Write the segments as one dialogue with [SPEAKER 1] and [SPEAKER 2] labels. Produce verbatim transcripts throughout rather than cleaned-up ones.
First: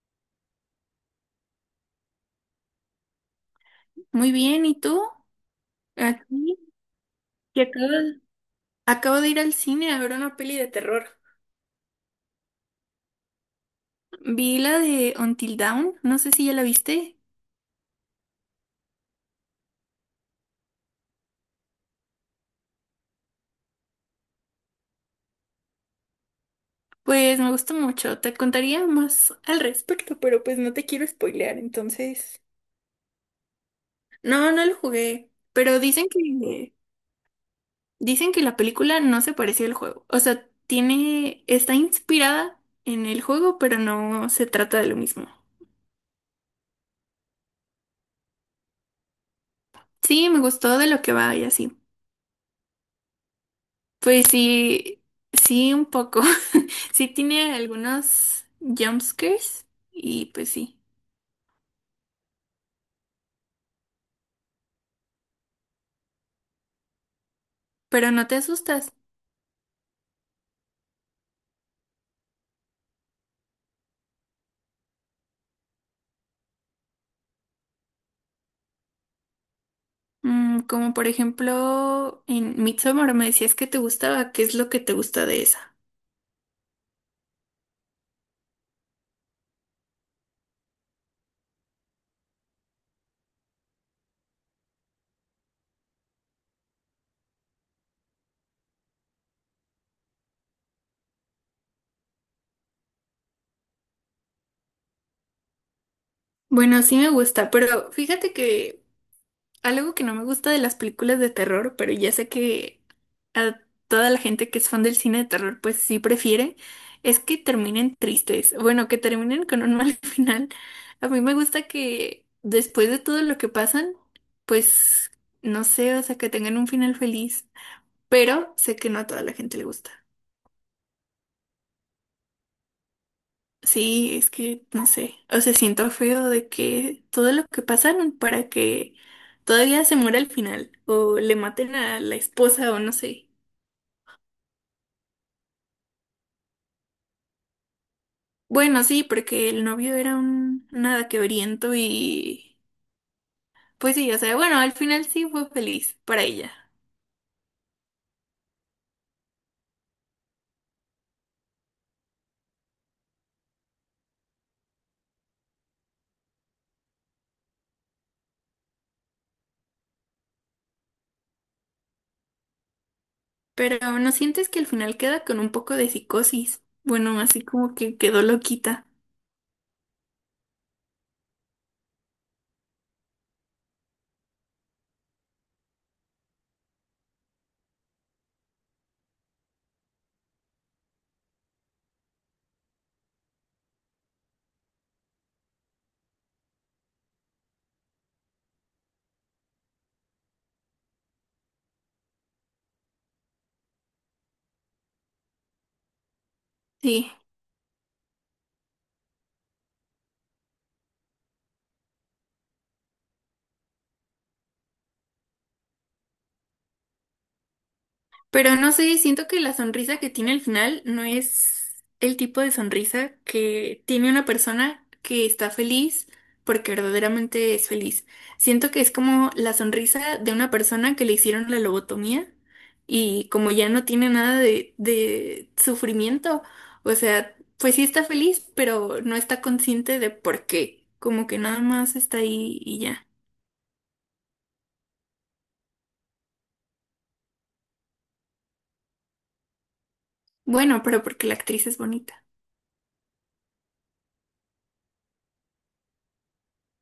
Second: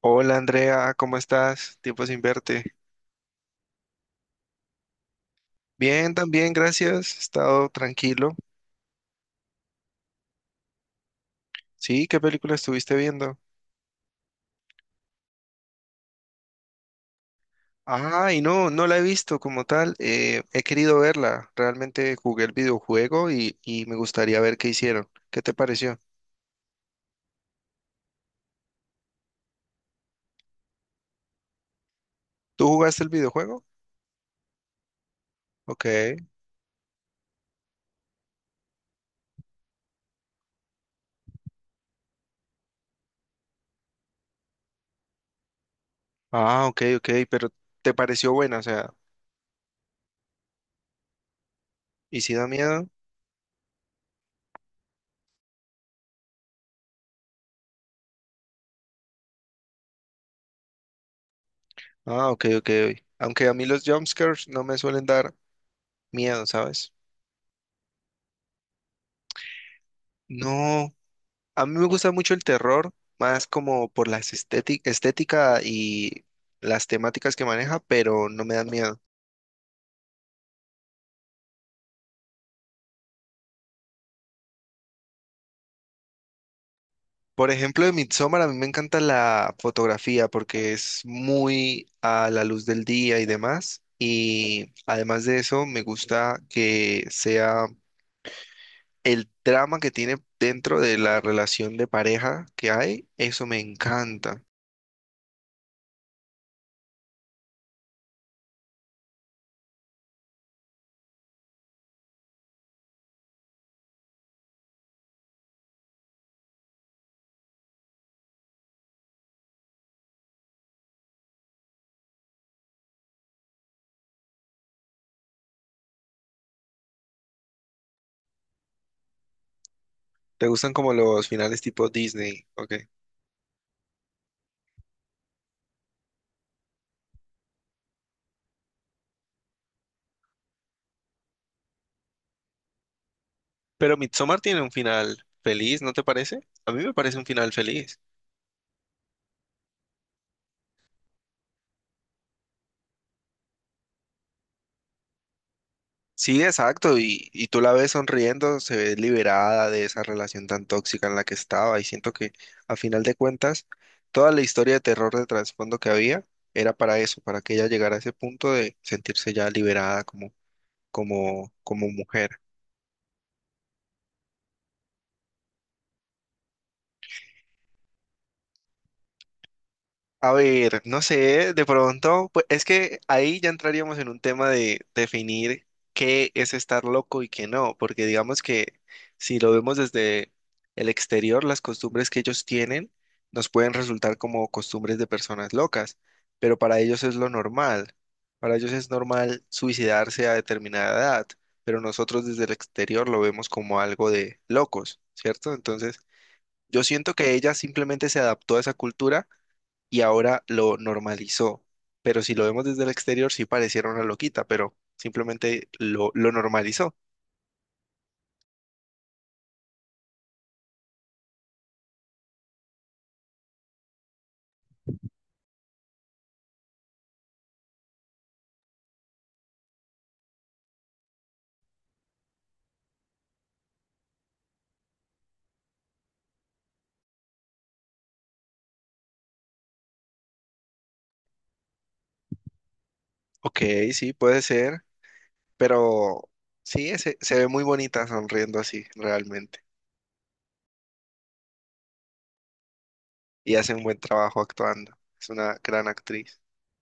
[SPEAKER 1] Hola Andrea, ¿cómo estás? Tiempo sin verte.
[SPEAKER 2] Muy bien, ¿y tú?
[SPEAKER 1] Bien, también,
[SPEAKER 2] Aquí,
[SPEAKER 1] gracias. He
[SPEAKER 2] que
[SPEAKER 1] estado
[SPEAKER 2] acabo,
[SPEAKER 1] tranquilo.
[SPEAKER 2] acabo de ir al cine a ver una peli de terror.
[SPEAKER 1] Sí, ¿qué película estuviste viendo?
[SPEAKER 2] Vi la de Until Dawn, no sé si ya la viste.
[SPEAKER 1] Ay, no, no la he visto como tal. eh, he querido verla. Realmente jugué el videojuego y, y me gustaría ver qué hicieron. ¿Qué te pareció?
[SPEAKER 2] Pues me gustó mucho, te contaría más al respecto, pero pues no te quiero spoilear, entonces.
[SPEAKER 1] ¿Tú jugaste el videojuego?
[SPEAKER 2] No, no lo jugué, pero
[SPEAKER 1] Ok.
[SPEAKER 2] dicen que dicen que la película no se pareció al juego. O sea, tiene está inspirada en el juego, pero no se trata de lo mismo.
[SPEAKER 1] Ah, ok, ok, pero ¿te pareció buena? O sea,
[SPEAKER 2] Sí, me gustó de lo que va y así.
[SPEAKER 1] ¿y si da miedo?
[SPEAKER 2] Pues sí, sí, un poco. Sí tiene algunos jumpscares y pues sí,
[SPEAKER 1] Ah, ok, ok. Ok. Aunque a mí los jumpscares no me suelen dar miedo, ¿sabes?
[SPEAKER 2] pero no te asustas.
[SPEAKER 1] No. A mí me gusta mucho el terror, más como por la estética y las temáticas que maneja, pero no me dan miedo.
[SPEAKER 2] Mm, como por ejemplo en Midsommar me decías que te gustaba, ¿qué es lo que te gusta de esa?
[SPEAKER 1] Por ejemplo, de Midsommar a mí me encanta la fotografía porque es muy a la luz del día y demás. Y además de eso, me gusta que sea el drama que tiene dentro de la relación de pareja que hay. Eso me encanta.
[SPEAKER 2] Bueno, sí me gusta, pero fíjate que algo que no me gusta de las películas de terror, pero ya sé que a toda la gente que es fan del cine de terror, pues sí prefiere, es que terminen tristes. Bueno, que terminen con un mal final. A mí me gusta que después de todo lo que pasan, pues no sé, o sea, que tengan un final feliz. Pero sé que no a toda la gente le gusta.
[SPEAKER 1] ¿Te gustan como los finales tipo Disney? Ok.
[SPEAKER 2] Sí, es que no sé. O sea, siento feo de que todo lo que pasaron para que todavía se muera al final o le maten a la esposa o no sé.
[SPEAKER 1] Pero Midsommar tiene un final feliz, ¿no te parece? A mí me parece un final feliz.
[SPEAKER 2] Bueno, sí, porque el novio era un nada quebriento y pues sí, o sea, bueno, al final sí fue feliz para
[SPEAKER 1] Sí,
[SPEAKER 2] ella,
[SPEAKER 1] exacto, y, y tú la ves sonriendo, se ve liberada de esa relación tan tóxica en la que estaba, y siento que a final de cuentas, toda la historia de terror de trasfondo que había era para eso, para que ella llegara a ese punto de sentirse ya liberada como, como, como mujer.
[SPEAKER 2] pero ¿no sientes que al final queda con un poco de psicosis? Bueno, así como que quedó loquita.
[SPEAKER 1] A ver, no sé, de pronto, pues es que ahí ya entraríamos en un tema de definir qué es estar loco y qué no, porque digamos que si lo vemos desde el exterior, las costumbres que ellos tienen nos pueden resultar como costumbres de personas locas, pero para ellos es lo normal. Para ellos es normal suicidarse a determinada edad, pero nosotros desde el exterior lo vemos como algo de locos, ¿cierto? Entonces, yo
[SPEAKER 2] Sí.
[SPEAKER 1] siento que ella simplemente se adaptó a esa cultura y ahora lo normalizó. Pero si lo vemos desde el exterior, sí pareciera una loquita, pero simplemente lo, lo normalizó.
[SPEAKER 2] Pero no sé, siento que la sonrisa que tiene al final no es el tipo de sonrisa que tiene una persona que está feliz porque verdaderamente es feliz. Siento que es como la sonrisa de una persona que le hicieron la lobotomía y como ya no tiene nada de, de sufrimiento, o sea, pues sí está feliz, pero no está consciente de por qué. Como que nada más está ahí y ya.
[SPEAKER 1] Ok, sí, puede ser, pero sí, se, se ve muy bonita sonriendo así, realmente.
[SPEAKER 2] Bueno, pero porque la actriz es bonita.
[SPEAKER 1] Y hace un buen trabajo actuando. Es una gran actriz.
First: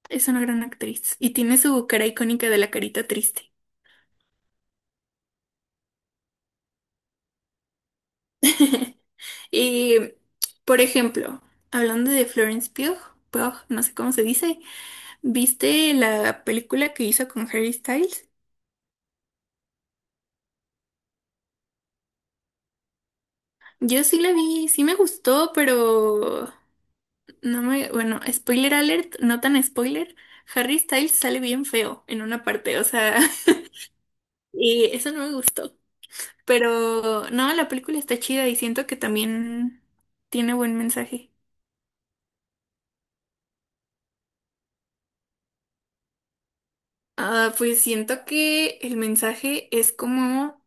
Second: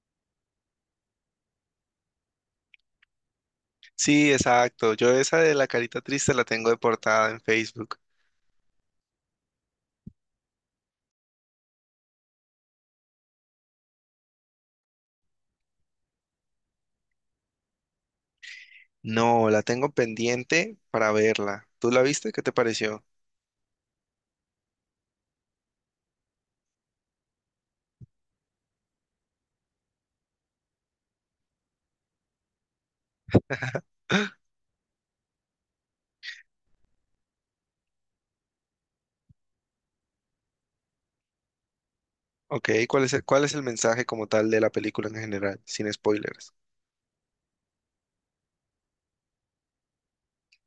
[SPEAKER 2] Es una gran actriz y tiene su cara icónica de la carita triste.
[SPEAKER 1] Sí, exacto. Yo esa de la carita triste la tengo de portada en Facebook.
[SPEAKER 2] Y, por ejemplo, hablando de Florence Pugh, Pugh, no sé cómo se dice, ¿viste la película que hizo con Harry Styles?
[SPEAKER 1] No, la tengo pendiente para verla. ¿Tú la viste? ¿Qué te pareció?
[SPEAKER 2] Yo sí la vi, sí me gustó, pero no me, bueno, spoiler alert, no tan spoiler, Harry Styles sale bien feo en una parte, o sea, y eso no me gustó. Pero no, la película está chida y siento que también tiene buen mensaje.
[SPEAKER 1] Ok, ¿cuál es el, cuál es el mensaje como tal de la película en general, sin spoilers?
[SPEAKER 2] Ah, pues siento que el mensaje es como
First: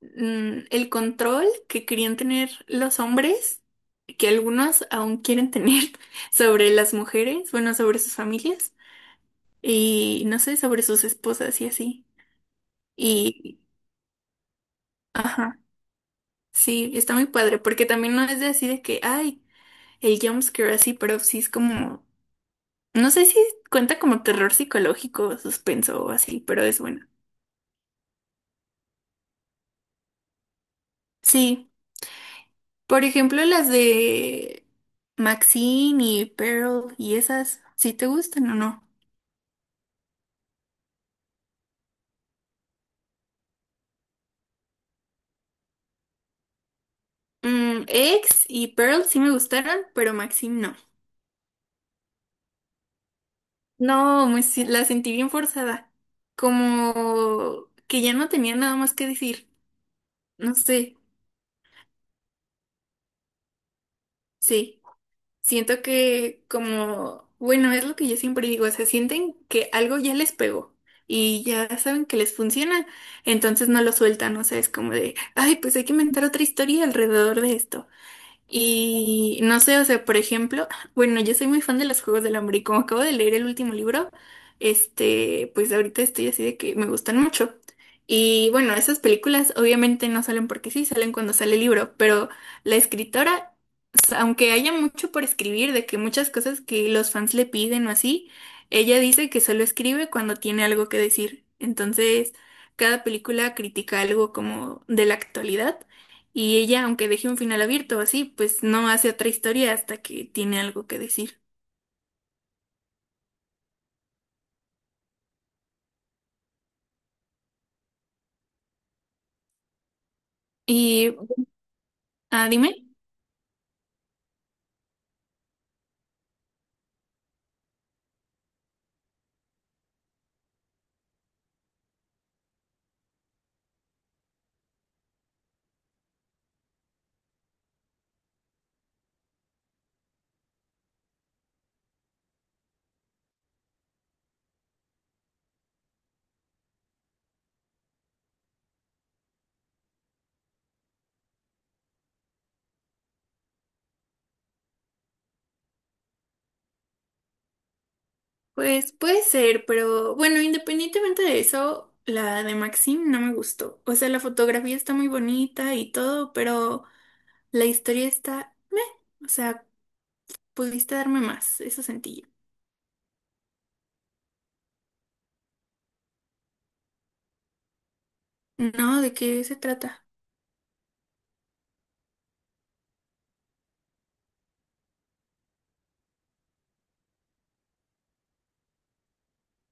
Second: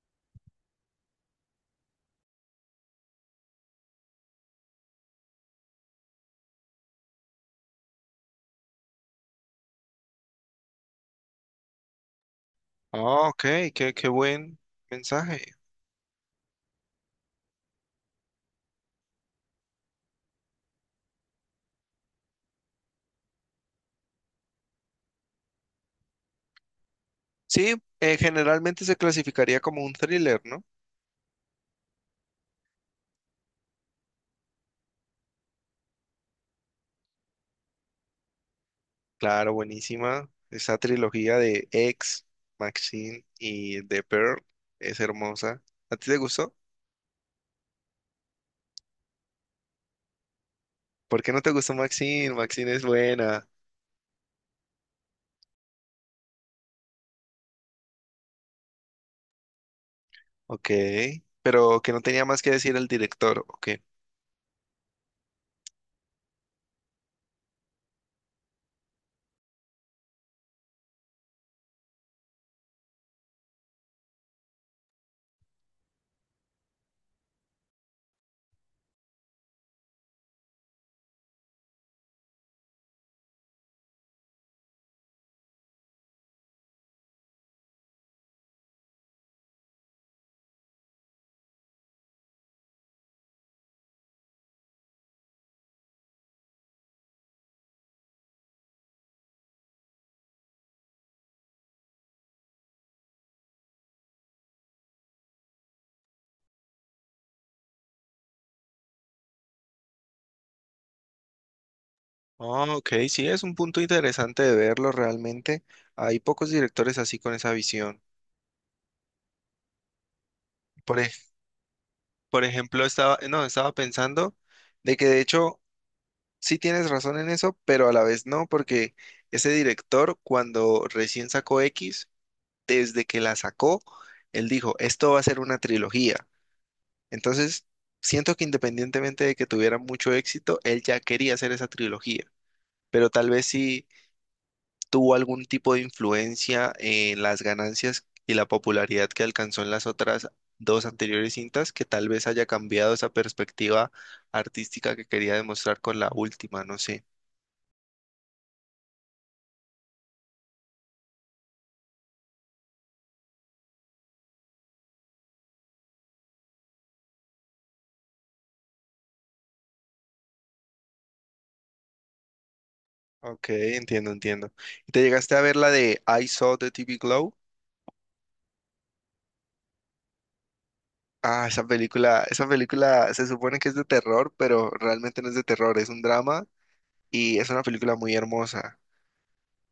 [SPEAKER 2] mm, el control que querían tener los hombres, que algunos aún quieren tener sobre las mujeres, bueno, sobre sus familias y no sé, sobre sus esposas y así.
[SPEAKER 1] Ah, ok,
[SPEAKER 2] Y,
[SPEAKER 1] qué, qué buen mensaje.
[SPEAKER 2] ajá, sí, está muy padre, porque también no es de así de que, ay, el jumpscare así, pero sí es como, no sé si cuenta como terror psicológico, suspenso o así, pero es bueno.
[SPEAKER 1] Sí, eh, generalmente se clasificaría como un thriller, ¿no?
[SPEAKER 2] Sí. Por ejemplo, las de Maxine y Pearl y esas, ¿sí te gustan o no?
[SPEAKER 1] Claro, buenísima. Esa trilogía de X, Maxine y The Pearl es hermosa. ¿A ti te gustó?
[SPEAKER 2] Mm, Ex y Pearl sí me gustaron, pero Maxine no.
[SPEAKER 1] ¿Por qué no te gustó Maxine? Maxine es buena.
[SPEAKER 2] No, me si- la sentí bien forzada. Como que ya no tenía nada más que decir. No
[SPEAKER 1] Ok,
[SPEAKER 2] sé,
[SPEAKER 1] pero que no tenía más que decir el director, ok.
[SPEAKER 2] sí. Siento que como, bueno, es lo que yo siempre digo, o sea, sienten que algo ya les pegó y ya saben que les funciona, entonces no lo sueltan, o sea, es como de, ay, pues hay que inventar otra historia alrededor de esto. Y no sé, o sea, por ejemplo, bueno, yo soy muy fan de los Juegos del Hambre y como acabo de leer el último libro, este, pues ahorita estoy así de que me gustan mucho. Y bueno, esas películas obviamente no salen porque sí, salen cuando sale el libro, pero la escritora, s- aunque haya mucho por escribir, de que muchas cosas que los fans le piden o así, ella dice que solo escribe cuando tiene algo que decir. Entonces, cada película critica algo como de la actualidad. Y ella, aunque deje un final abierto así, pues no hace otra historia hasta que tiene algo que decir.
[SPEAKER 1] Ah, ok, sí, es un punto interesante de verlo realmente. Hay pocos directores así con esa visión. Por, ej-
[SPEAKER 2] Y,
[SPEAKER 1] por
[SPEAKER 2] ah, dime.
[SPEAKER 1] ejemplo, estaba, no, estaba pensando de que de hecho Sí tienes razón en eso, pero a la vez no, porque ese director cuando recién sacó X, desde que la sacó, él dijo, esto va a ser una trilogía. Entonces, siento que independientemente de que tuviera mucho éxito, él ya quería hacer esa trilogía, pero tal vez sí tuvo algún tipo de influencia en las ganancias y la popularidad que alcanzó en las otras dos anteriores cintas, que tal vez haya cambiado esa perspectiva artística que quería demostrar con la última, no sé.
[SPEAKER 2] Pues puede ser, pero bueno, independientemente de eso, la de Maxim no me gustó. O sea, la fotografía está muy bonita y todo, pero la historia está meh. O sea, pudiste darme más, eso sentí yo.
[SPEAKER 1] Ok, entiendo, entiendo. ¿Y te llegaste a ver la de I Saw the T V Glow?
[SPEAKER 2] No, ¿de qué se trata?
[SPEAKER 1] Ah, esa película, esa película se supone que es de terror, pero realmente no es de terror, es un drama y es una película muy hermosa.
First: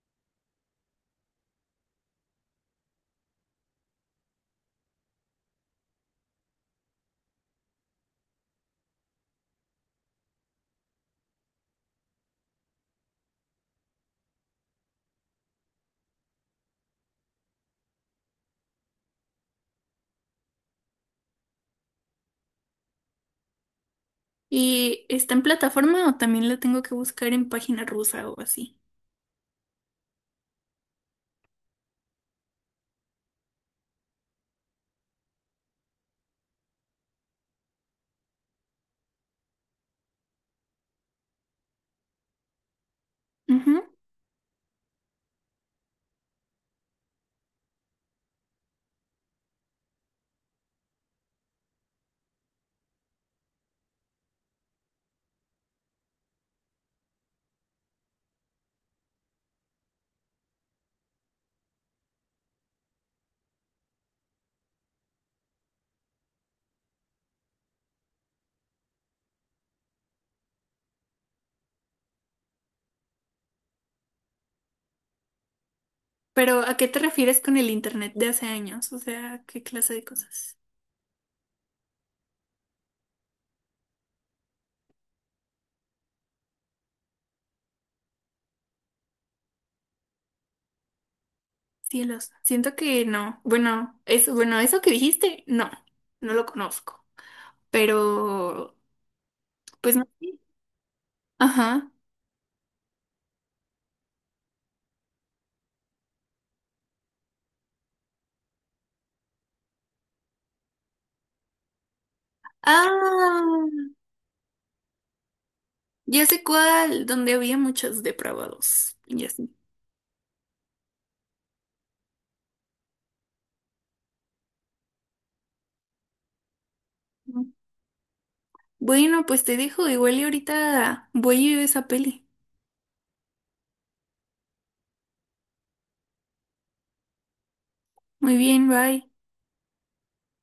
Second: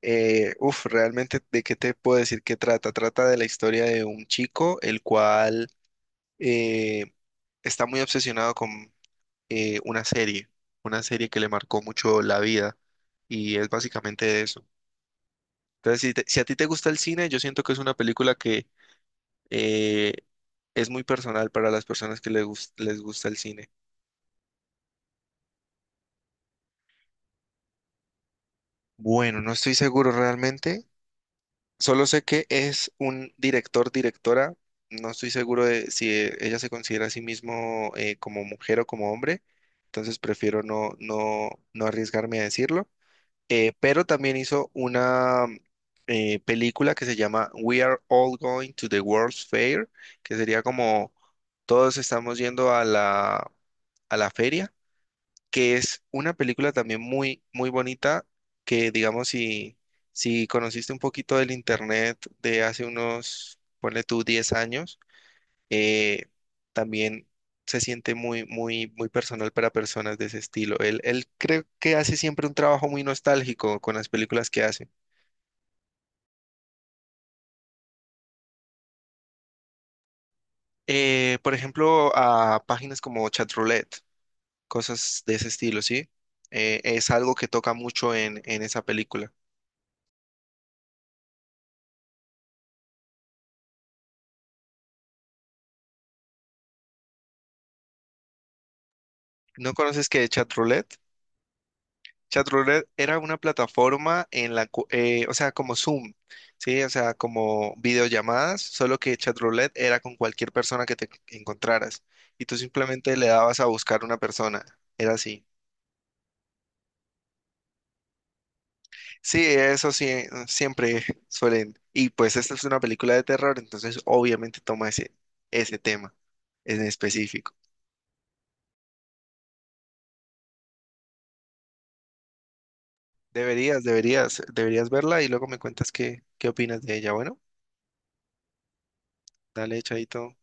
[SPEAKER 1] Eh, uf, realmente, ¿de qué te puedo decir que trata? Trata de la historia de un chico el cual eh, está muy obsesionado con eh, una serie, una serie, que le marcó mucho la vida y es básicamente eso. Entonces, si, te- si a ti te gusta el cine, yo siento que es una película que eh, es muy personal para las personas que les gus- les gusta el cine.
[SPEAKER 2] ¿Y está en plataforma o también la tengo que buscar en página rusa o así?
[SPEAKER 1] Bueno, no estoy seguro realmente. Solo sé que es un director, directora. No estoy seguro de si eh, ella se considera a sí mismo eh, como mujer o como hombre. Entonces prefiero no, no, no arriesgarme a decirlo. Eh,
[SPEAKER 2] Ujú.
[SPEAKER 1] pero también hizo una eh, película que se llama We Are All Going to the World's Fair, que sería como todos estamos yendo a la, a la feria que es una película también muy, muy bonita, que digamos, si, si conociste un poquito del internet de hace unos, ponle tú, diez años, eh, también se siente muy, muy, muy personal para personas de ese estilo. Él, él creo que hace siempre un trabajo muy nostálgico con las películas que hace.
[SPEAKER 2] Pero, ¿a qué te refieres con el internet de hace años? O sea, ¿qué clase de cosas?
[SPEAKER 1] Eh, por ejemplo, a páginas como Chatroulette, cosas de ese estilo, ¿sí? Eh, es algo que toca mucho en, en esa película.
[SPEAKER 2] Cielos. Siento que no. Bueno, eso, bueno, eso que dijiste, no, no lo conozco. Pero,
[SPEAKER 1] ¿No
[SPEAKER 2] pues
[SPEAKER 1] conoces
[SPEAKER 2] no
[SPEAKER 1] que
[SPEAKER 2] sé.
[SPEAKER 1] Chatroulette?
[SPEAKER 2] Ajá.
[SPEAKER 1] Chatroulette era una plataforma en la, cu- eh, o sea, como Zoom, ¿sí? O sea, como videollamadas, solo que Chatroulette era con cualquier persona que te encontraras y tú simplemente le dabas a
[SPEAKER 2] Ah,
[SPEAKER 1] buscar una persona, era así.
[SPEAKER 2] ya sé cuál, donde había muchos depravados. Ya
[SPEAKER 1] Sí,
[SPEAKER 2] sé.
[SPEAKER 1] eso sí, siempre suelen. Y pues esta es una película de terror, entonces obviamente toma ese, ese tema en específico.
[SPEAKER 2] Bueno, pues te dejo, igual y ahorita voy a ir a esa peli.
[SPEAKER 1] Deberías, deberías, deberías verla y luego me cuentas qué, qué opinas de ella. Bueno,
[SPEAKER 2] Muy bien, bye.
[SPEAKER 1] dale, chaito.